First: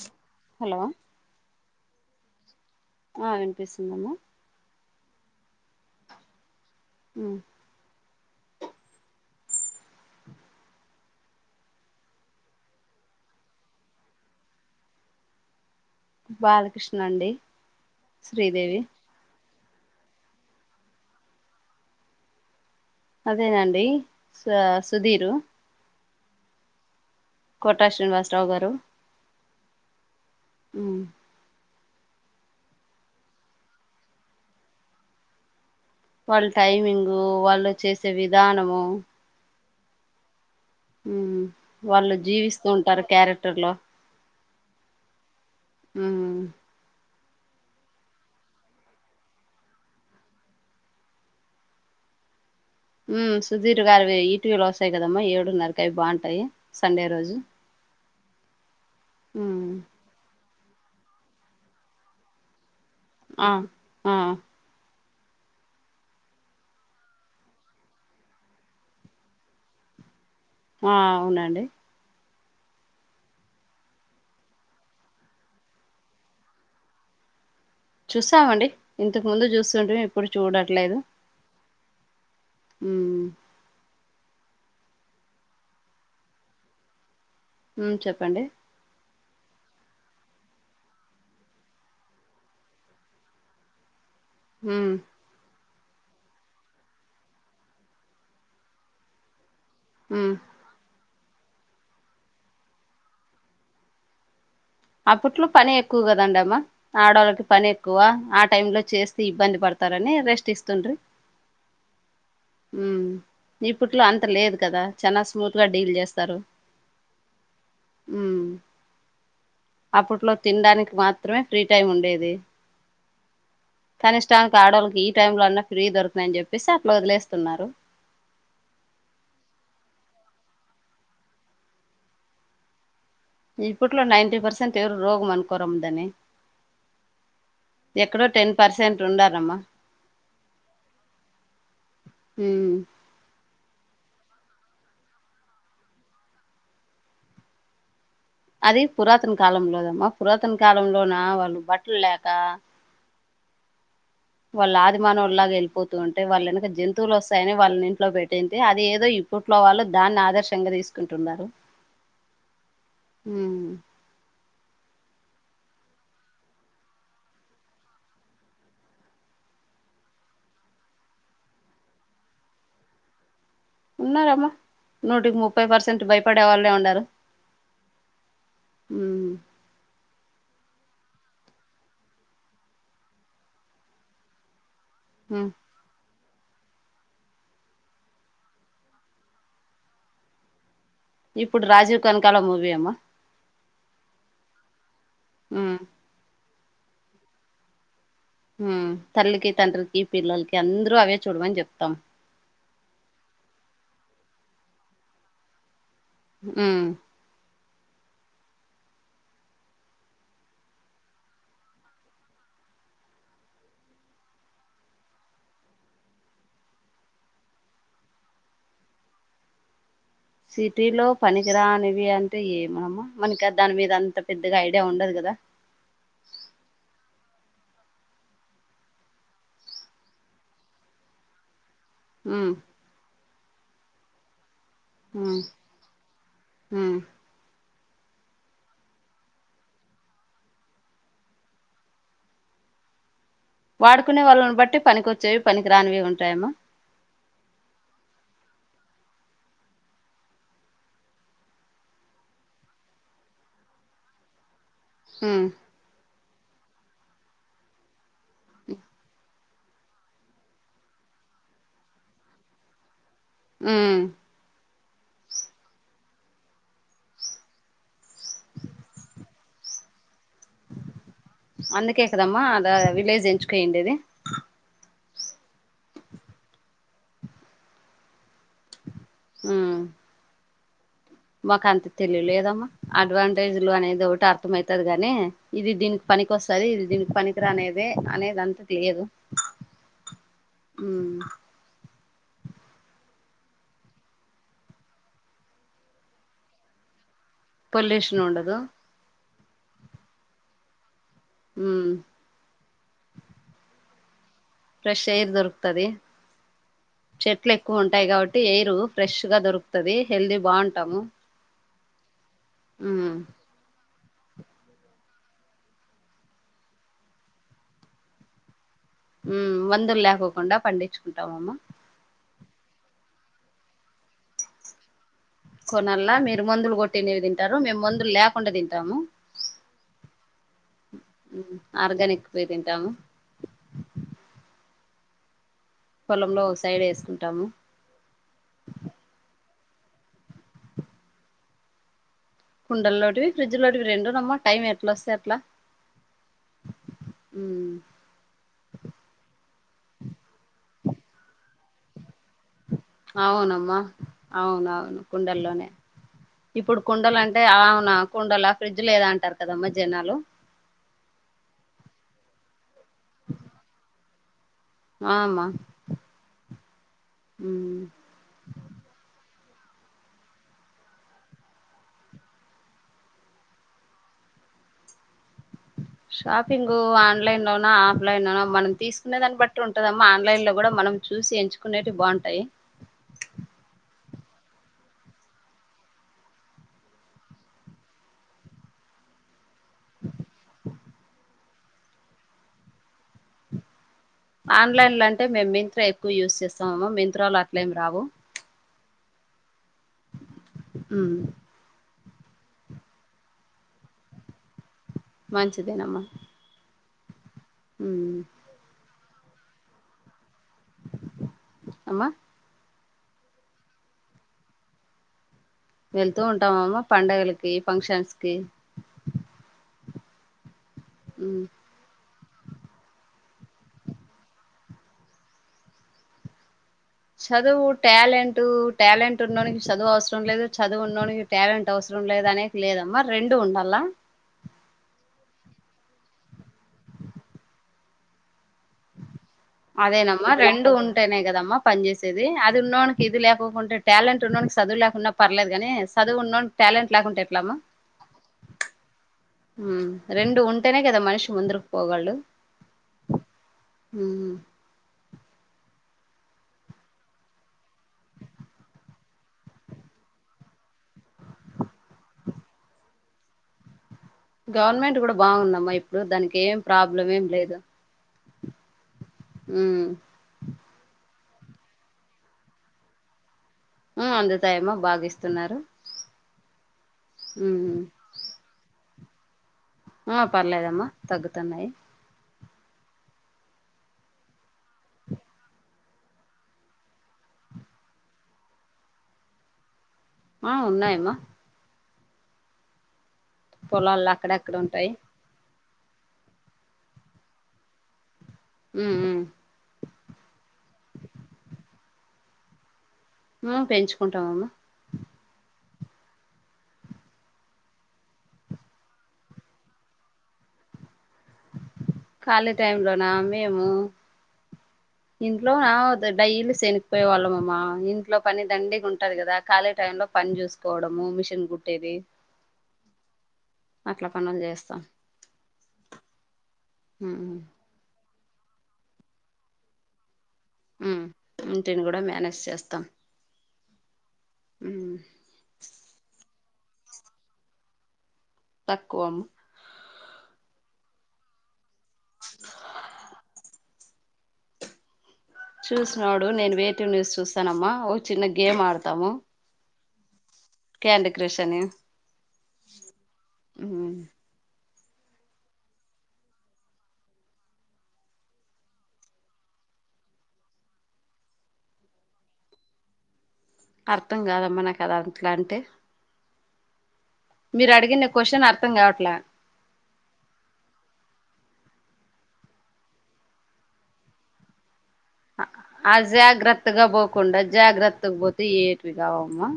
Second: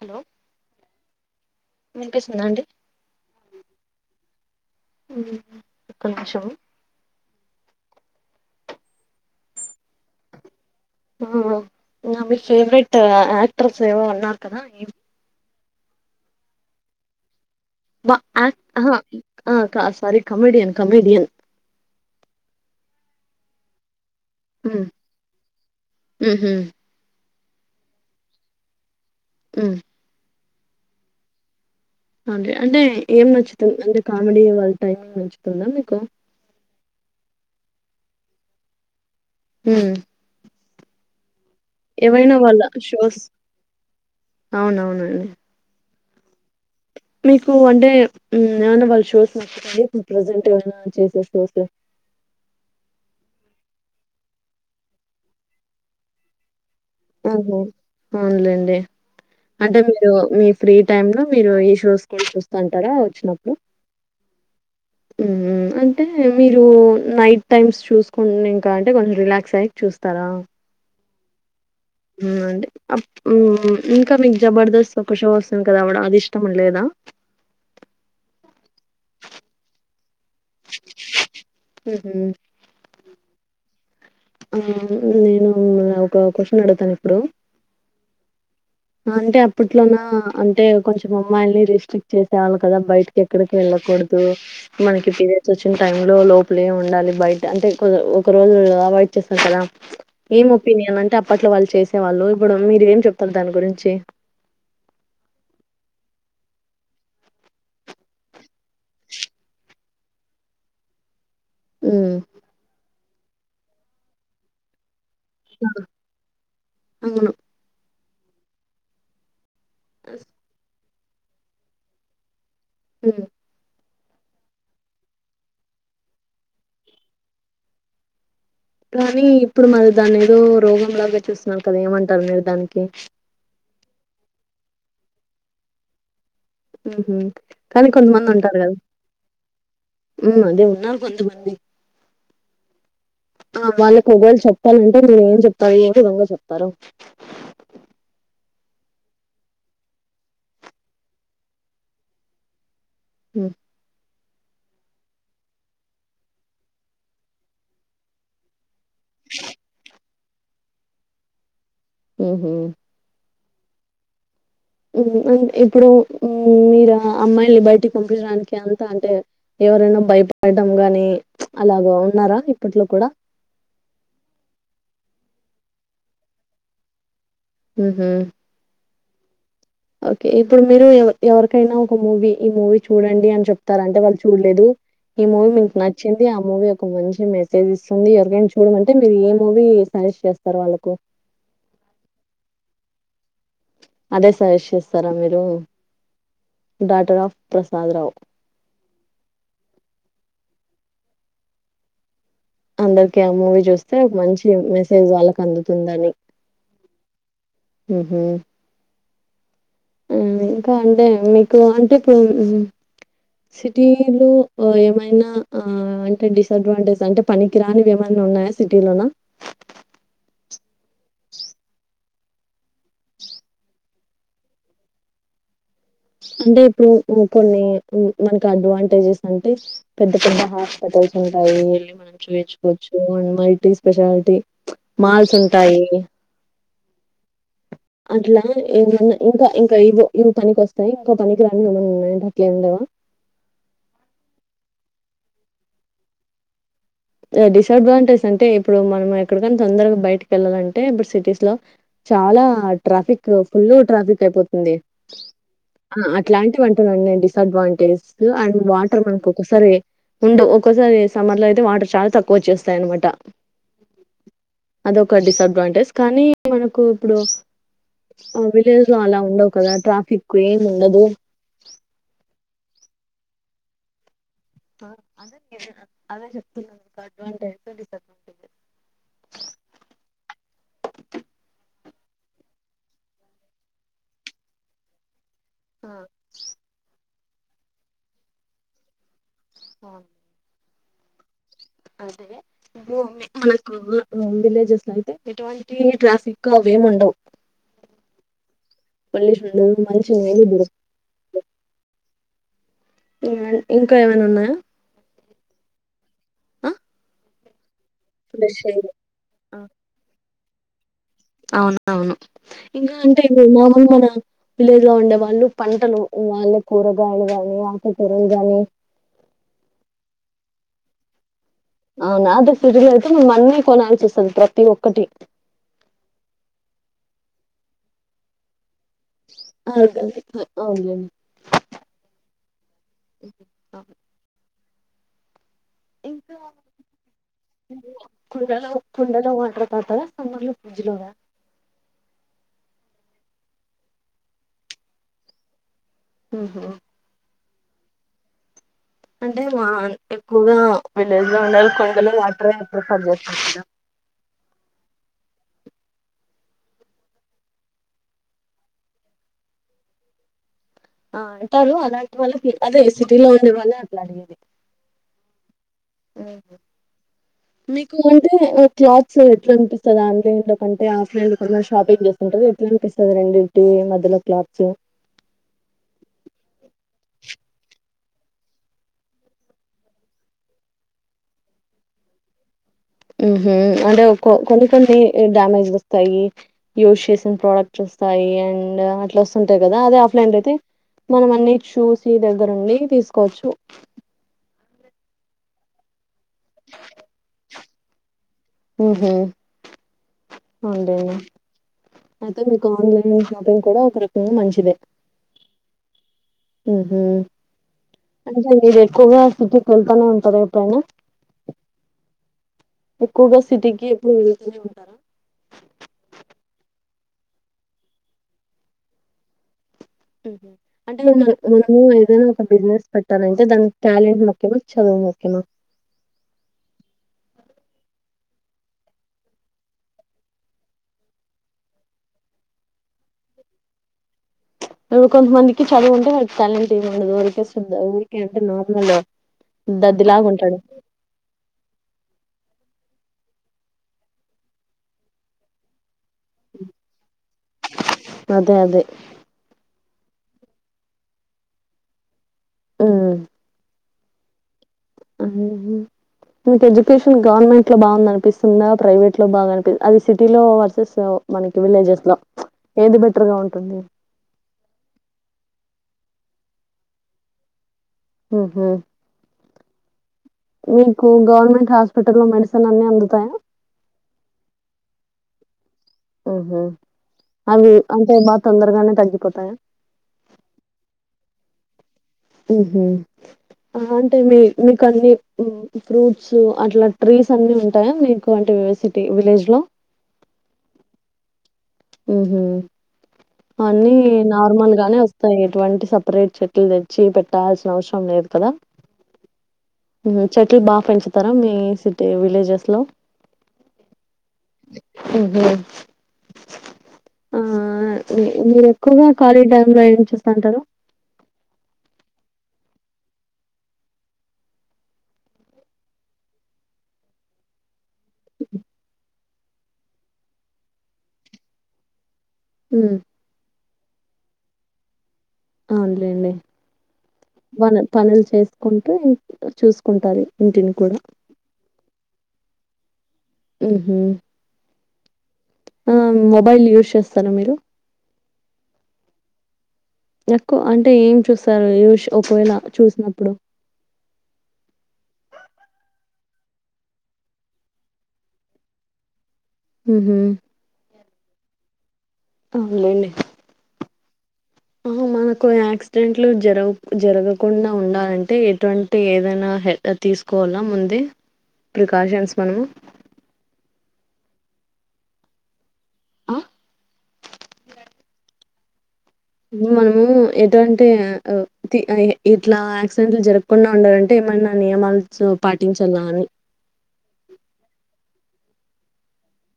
Hello hello వినిపిసస్తుందా అండి ఆ వినిపిస్తుందమ్మా హ్మ్ ఒక్క నిమిషం అ ఆహా మీ ఫేవరెట్ యాక్ట్రస్ ఏవో అన్నారు కదా ఏ బాలకృష్ణ అండి శ్రీదేవి సారి [unintelligible] కమెడియన్ కమెడియన్ అదేనాండి స సుధీరు హు హూ కోటా శ్రీనివాసరావు గారు హ్మ్ హ్మ్ అ అంటే ఏం నచ్చుతుంది అంటే కామెడీ వాళ్ళ టైం నచ్చుతుందా మీక్ వాళ్ళ టైమింగ్ వాళ్ళ చేసే విధానము హ్మ్ హ్మ్ ఏవైనా వాళ్ళ షోస్ లో అవునవునండ్ ఆ మీకు అంటే ఏమైనా వాళ్ళ షోస్ నచ్చడి ప్రజెంట్ ఏమనా చేసే షోస్ [unintelligible] ఉ సుధీర్ గారివి ఈటివిలో వస్తాయి కదమ్మా ఏడున్నారకి అవి బాగుంటాయి సండే రోజు ఓహో అవునులేండి ఉమ్ అంటే మీరు మీ ఫ్రీ టైమ్ లో మీరు ఈ షోస్ కి వెళ్ళేసి వస్తాండు ఉంటారా ఆ వచ్చినప్పుడు ఆ అంటే మీరు నైట్ టైమ్స్ చూసుకు ఇంకా అంటే కొంచెం రిలాక్స్ అయ్య చూస్తారా ఆ అవునండి అంటే ఇంకా మీకు జబర్దస్త్ ఒక షో వస్తుంది కదా అది ఇష్టం లేదా చూసామండి ఇంతకు ముందు చూస్తుంటేే ఇప్పుడు చూడట్లేదు మ్మ్ హ్మ్ మ్మ్ ఆ నేను ఒక క్వశ్చన్ అడుగుతాను ఇప్పుడు ఉమ్ చెప్పండి అంటే అప్పట్లోన అంటే కొంచెం అమ్మాయిని రిస్ట్రిక్ట్ చేసేవాళ్ళు కదా బయటకి ఎక్కడికి వెళ్ళకూడదు తో ఉమ్ మనకి పీరియడ్స్ వచ్చినప్పుడు వచ్చిన టైంలో లోపలే ఉండాలి బయట అంటే ఒక రోజు అవాయిడ్ చేస్తాను కదా ఉమ్ ఏం ఒపనియన్ అంటే అ పట్ల వాళ్ళ చేసే వాళ్ళు ఇప్పుడు మీరు ఏం చెప్తారు దాని గురించి చే అప్పట్లో పని ఎక్కువ కదండ అమ్మా ఆడోళ్ళకి పని ఎక్కువ ఆ టైమ్ లో చేస్తే ఇబ్బంది పడతారని రెస్ట్ ఇస్తుండ్రి మ్మ్ ఇప్పట్లో అంత లేదు కదా చానా స్మూత్గా డీల్ చేస్తారు అవును మ్మ్ అప్పట్లో తినడానిక్ మాత్రమే ఫ్రీ టైమ్ ఉండేది హ్మ్ కనిష్టానికి ఆడోళ్లకి ఈ టైమ్ లో అన్న ఫ్రీ దొరుకునయని చెప్పేసి అట్లా వదిలేస్తున్నారు కానీ ఇప్పుడు మరి దాన్ని ఏదో రోగంలాగా చూస్తున్నారు కదా ఏమంటారు మీరు దానికి ఇప్పట్లో నైన్టీ పర్సెంట్ ఎవరు రోగం అనుకోరామ దాని మ్మ్ హ్మ్ కానీ కొంతమంది ఉంటారు పర్సెంట్ ఉండారమ్మా కదా అదే ఉన్నారు కొంతమంది ఉమ్ ఆ వాళ్లకి ఒవల్ చెప్పాలంటే మీరు ఏం చెప్తారు ఏ విధంగా చెప్తారు అది పురాతన కాలంలోదమ్మా పురాతన కాలంలోన వాళ్లు బట్టల్ లేక హ్మ్ వాళ్ళ ఆదిమానవు లాగా వెళ్లిపోతుంటే వాళ్ళ వెనక జంతువులు వస్తాయని వాళ్ళని ఇంట్లో పెట్టేంటి అది ఏద్ దో ఇప్పట్లో వాళ్లు దాన్నాధర్ రామ్గా తీసుకుంటున్నారు హ్మ్ హ్మ్ ఇవి నీ అంట్ ఇప్పుడు హు మీరు ఆ అమ్మాయిల్ని బయిటికి పంపింయడానికి అంతా అంటే ఎవరైనా భయపడడం గాని అలాగ ఉన్నారా ఇప్పట్లో కూడా ఉన్నారమ్మా నూటికి ముప్పై పర్సెంట్ భయపడే వాళ్లే ఉన్నారు ఉహు హు ఓకే ఇప్పుడు మీరు ఎవర్ ఎవరికైనా ఒక మూవీ ఈ మూవీ చూడండి అని చెప్తారంటే వాళ్ళు చూడలేదు ఈ ఉమ్ మూవీ మీకు నాచ్చ నచ్చింది ఆ మూవీ ఒక మంచి మెసేజ్ ఇస్తుంది ఎవరికైనా చూడాలంటే మీరు ఏ మూవీ సజెస్ట్ చేస్తారు వాళ్లకు ఇప్పుడు రాజీవ్ కనకాల మూవీ అమ్మ అదే సజెస్ట్ చేస్తా తార మీరు ఉమ్ డాటర్ ఆఫ్ ప్రసాద్ రావు ఉమ్ జు అవే చూడమని చెప్తాం అందరికి ఆ మూవీ చూస్తే మంచి మెసేజ్ వాళ్లకి అందుతుందని హు ఉహు హు ఇంకా అంటే మీకు అంటే ఇప్పుడు హు సిటీలు ఏమైనా ఆ అంటే డిసడ్వాంటేజ్ అంటే పనికి రానివి ఏమైనా ఉన్నాయా సిటీలోన ఉంటాయి మామ మనకు దాని మీద అంత అంత పెద్దగా ఐడియా ఉండదు కదా అంటే ఇప్పుడు కొన్ని మనకి అడ్వాంటేజస్ అంటే పెద్ద పెద్ద హాస్పిటల్స్ ఉంటాయి మనం ఉమ్ చూయించుకోవచ్చు మై టి స్పెషాలిటీ మాల్స్ ఉమ్ ఉంటాయి ఉమ్ అట్లా ఏమన్నా ఇంకా ఇంకా ఇవో ఇవి పనికి వస్తాయి ఇంకా పనికి రానివి ఏమన్నా ఉన్నాయంటే అట్లే ఏమె ఉండవా వాడుకునే వాళ్ళ బట్టి పనికి వచ్చేవి పనికి రానివి ఉంటాయి అమ్మ డిసఅడ్వాంటేజ్ అంటే ఇప్పుడు మనం ఎక్కడికనా తొందరగా బయటకి వెళ్ళాలంటే ఇప్పుడు సిటీస్ లో చాలా ట్రాఫిక్ ఫుల్ ట్రాఫిక్ అయిపోతుంది హు ఇలాంటివి అటున్నా డిసడ్వాంటేజ్ అండ్ వాటర్ మనాకో ఒక్కసారి ఉండవు ఒక్కోసారి సమ్మర్ లో అయితే వాటర్ చాలా తక్కువ వచ్చేస్తాయి అన్నమాట ఉమ్ అదొ ఒక డిసడ్వాంటేజ్ కానీ మనకు ఇప్పుడు విలేజ్ లో అలా ఉండవు కదా ట్రాఫిక్ కే ఉండదు దా విలేజ్ ఎంచుకో ఏంటిది అ అదే చెపు అదే చెప్తున్నా అడ్వాంటేజ డిసడ్వాంటేజ ఉహు మాకు అంత తెలివిలేదమ్మా అడ్వాంటేజ్లు అనేది ఒకటి అర్థం అవుతది గాని ఇది దీనికి పనినికి వస్తంది ఇది దీనికి పనికి పనికిరానిది అనేది అంతా తెలియదు ఆ ఊ అదే ఇడు మనకు విలేజెస్ లో అయితే ఎటువంటి ట్రాఫిక్ అవేమి ఉండవు పొల్యూషన్ ఉండదు [unintelligible] చెయ్యాలిబ్బుడు ఉమ్మ్ [unintelligible] ఇంకా ఏమైనా ఉన్నాయ ఫ్రెష్ ఎయిర్ దొరు తది ఆ చెట్లే క్కువుంటాయి కాబట్టి ఎయిర్ ఫ్రెష్ గా దొరుకుతది హెల్దీ బావుంటాము అవున్ అవును ఇంకా అంటే [unintelligible] మామూలు మన విలేజ్ లో ఉండే వాళ్ళు పంటలు వాళ్ళ కూరగాయలు గాని ఆకు కూరలు గాని ఉమ్మ్ మందులు లేకోకుండా పండిచ్చుకుంటామమ్మ అవునా అదే సిటీ లో అయితే మేం అన్నీ కొనాల్సొస్తుంది ప్రతి ఒక్కటి కొనాల్ల మీరు మందులు కొట్టిండేవి తింటారు మేము మందులు లేకుండా తిన్ [unintelligible] పోయి తింటాము [unintelligible] ఇంకా పొలంలో ఒక సైడ్ వేసుకుంటాము [unintelligible] కుండలో కుండలో వాటరు తాగుతారా [unintelligible] ఫ్రిజ్జు లోదా కుండల్లోటివి ఫ్రిడ్జ్ లోటివి రెండూనమ్మా టైం ఎట్లోస్తే అట్ల ఊహూ ఉమ్మ్ అంటే మా ఎక్కువగా విలేజ్ [unintelligible] ప్రిఫర్ చేస్తారు కదా అవునమ్మా అవునవును కుండల్లోనే ఇప్పుడు కుండలు అంటే అ ఔనా కుండలా ఫ్రిజ్ లేదా అంటారు కదమ్మా జనాలు ఆ అంటారు అలాంటి వాళ్ళకి అదే సిటీలో ఉండే వాళ్ళ లడిగేది ఆ అమ్మా ఉమ్ మీకు అంటే క్లాత్స్ ఎట్లనిపిస్తాది ఆన్లైన్ లో కంటే ఆఫ్లైన్ లో [unintelligible] షాపింగ్ చేస్తుంటే ఎట్లనిపిస్తాది రెండింటి మధ్యలో క్లాత్స్ షాపింగు ఆన్లైన్ లోనా ఆఫ్లైన్ లోనా మనం తీసుకునే దాన్ని బట్టి ఉంటుదమ్మా ఆన్లైన్ లో కూడా మనం చూసి ఎంచుకునేటివి బావుంటాయి ఊహూ అంటే కొన్ని కొన్ని డ్యామేజ్ లొస్తాయి యూస్ చేసిన ప్రోడక్ట్ వొస్తాయి అండ్ అట్లా తుంటయి కదా అదే ఆఫ్లైన్ లో ఐతే మనం అన్ని చూసి దగ్గరుండి తీసుకోవచ్చు ఆన్లైన్లో అంటే మేము మింత్రా ఎక్కువ యూజ్ చేస్తామమ్మా మింత్రాలో అట్లేం రావు ఊహూ ఉండే ఉమ్ అయితే మీకు ఆన్లైన్ లో షాపింగ్ కూడా ఒక రకంగా మంచిదే మంచిదేనమ్మా ఆ హ కొవస్తుట్ కళ్తననే ఉంటార పోను అమ్మా [inaudible] ఎక్కువగా సిటీకి ఎప్పుడు వెళ్తూనే ఉంటారా వెళ్తూ ఉంటామమ్మ పండగలకి ఫంక్షన్స్ కి హహ అంటే ముము ఏదైనా ఒక బిజినెస్ ప నే దానికి క్యాలెంట్ ముఖ్యమా చదువు ముఖ్యమా చదువు టాలెంట్ టాలెంట్ ఉండడానికి చదువు అవసరం లేదు చదువు ఉండడానికి టాలెంట్ అవసరం లేదు అనే లేదమ్మా రెండు ఉండాల ఇడు కొంతమందికి చదువు ఉంటే వాళకి టాలెంట్ ఇది ఉండదు ఊరికే ఊరికే అంటే నార్మల్ దద్దిలాగా అదేనమ్మా ఉంటాడు రెండు ఉంటేనే కదమ్మా పని చేేసేది అ ఇది ఉన్ననికి ఇది లేకుంటే టాలెంట్ ఉండడానికి చదువు లేకుండా పర్లేదు కాగానీ చదువున్న టాలెంట్ లాగాంటాయి ఎట్లమ్మా అదే అదే రెండు ఉంటేనే కదా మనిషి ముందకు పోగళ్ళు ఆ హ మకు ఎడ్యుకేషన్ గవర్నమెంట్ లో బాగుంది అనిపిస్తుందా ప్రైవేట్ లో బాగానిపి అది సిటీలో వర్సెస్ మనకి విలేజెస్ లో ఏది బెటర్ గా ఉంటుంది గవర్నమెంట్ కూడా బాగుందమ్మా ఇప్పుడు దానికి ఏం ప్రాబ్లం ఏం లేదు హహ అ గవర్నమెంట్ హాస్పిటల్ లో మెడిసిన్ అన్ని అందుతాయా అందుతాయమో బాగాస్తున్నారు ఉహ అవి అంటే బాగా తొందరగానే తగ్ పతయా ఆ పర్లేదమ్మా తగ్గుతున్నాయి అంటే మీ మీకు అన్ని ఫ్రూట్స్ అట్లా ట్రీస్ అన్ని ఉంటాయా మీకు అంటే సిటీ విలేజ్ లో ఆ ఉన్నాయమ్మా ఉహ అన్నీ పొలాల్లో అక్కడక్కడ నార్మల్ ఉంటాయి గానే వస్తాయి ఇటువంటి సపరేట్ చెట్లు తెచ్చి పెట్టాల్సిన అవసరం లేదు కదా ఉమ్ ఉమ్ చెట్ బాగా పెంచుతారా మీ అ విలేజెస్ లో పెంచుకుంటామ్మ [inaudible] ఆ మీరు ఎక్కువగా కాలేజీ టైమ్ లో ఏం చూస్తంటారు ఖాళీ టై లోనా మేము ఇందుట్లో నా డైలీ సనకిపోయి వళ్ళమమా లో పని దండిగా ఉంటది కదా ఖాళీ టై లో పని చూసుకోవడము మిషన్ కుట్టేది హ్మ్మ్ అట్లా పనులు చేస్తాం అవునులేండి ఉమ్ పన పనులు చేసుకుంటూ ఇ చూసుకుంటారు ఇంటిని కూడా. హ్మ్మ్ ఇంటిని కూడా మేనేజ్ చేస్తాం ఉహ ఉమ్ ఆ మ మొబైల్ యూస్్ చేస్తారా మీరు తక్కువం ఎక్కువ అంటే ఏం చూస్తారు న్యూస్ ఒకవేళ చూసినప్పుడు చూసినడు నేను వెటివ్ న్యూస్ చూస్తానమ్మా ఓ చిన్న గేమ్ ఆడతాము హ్మ్మ్ ఏంటి కృషి అని అవునులేండి. హ్మ్మ్ మనకు యాక్సిడెంట్లు జరగు జరగకుండా ఉండాలంటే ఎటువంటి ఏదైనా హెడ్ తీసుకోవాలా ముందే ప్రికాషన్స్ మనము అర్థం కాదమ్మా నాకుద అట్లా అంటిే ఆ మీరు అడిగిన క్వశ్చన్ అర్థం కావట్లా మనము ఎటువంటి ఇట్లా యాక్సిడెంట్లు జరగకుండా ఉండాలంటే ఏమన్నా నియమాలు ఆ పాటించాలా అని జాగ్రత్తగా బకుండ జాగ్రత్తగా బతు తిఏట్వకావమ్మా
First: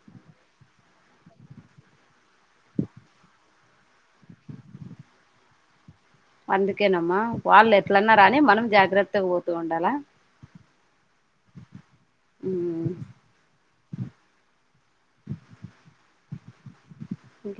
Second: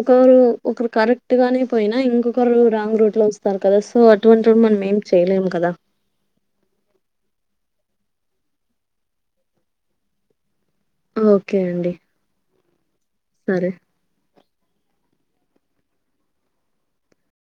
ఒకరు ఒకరు కరెక్ట్ గానే పోయినా ఇంకొకరు రాంగ్ రూట్ లో వస్తారు కదా సో అటువంటి మనం ఏం చేయలేము కదా అందుకేనమ్మా వాళ్ళు ఎట్లన్నార అని మనం జాగ్రత్తగా పోతూ ఉండాలా ఓకే అండి హ్మ్మ్ సరే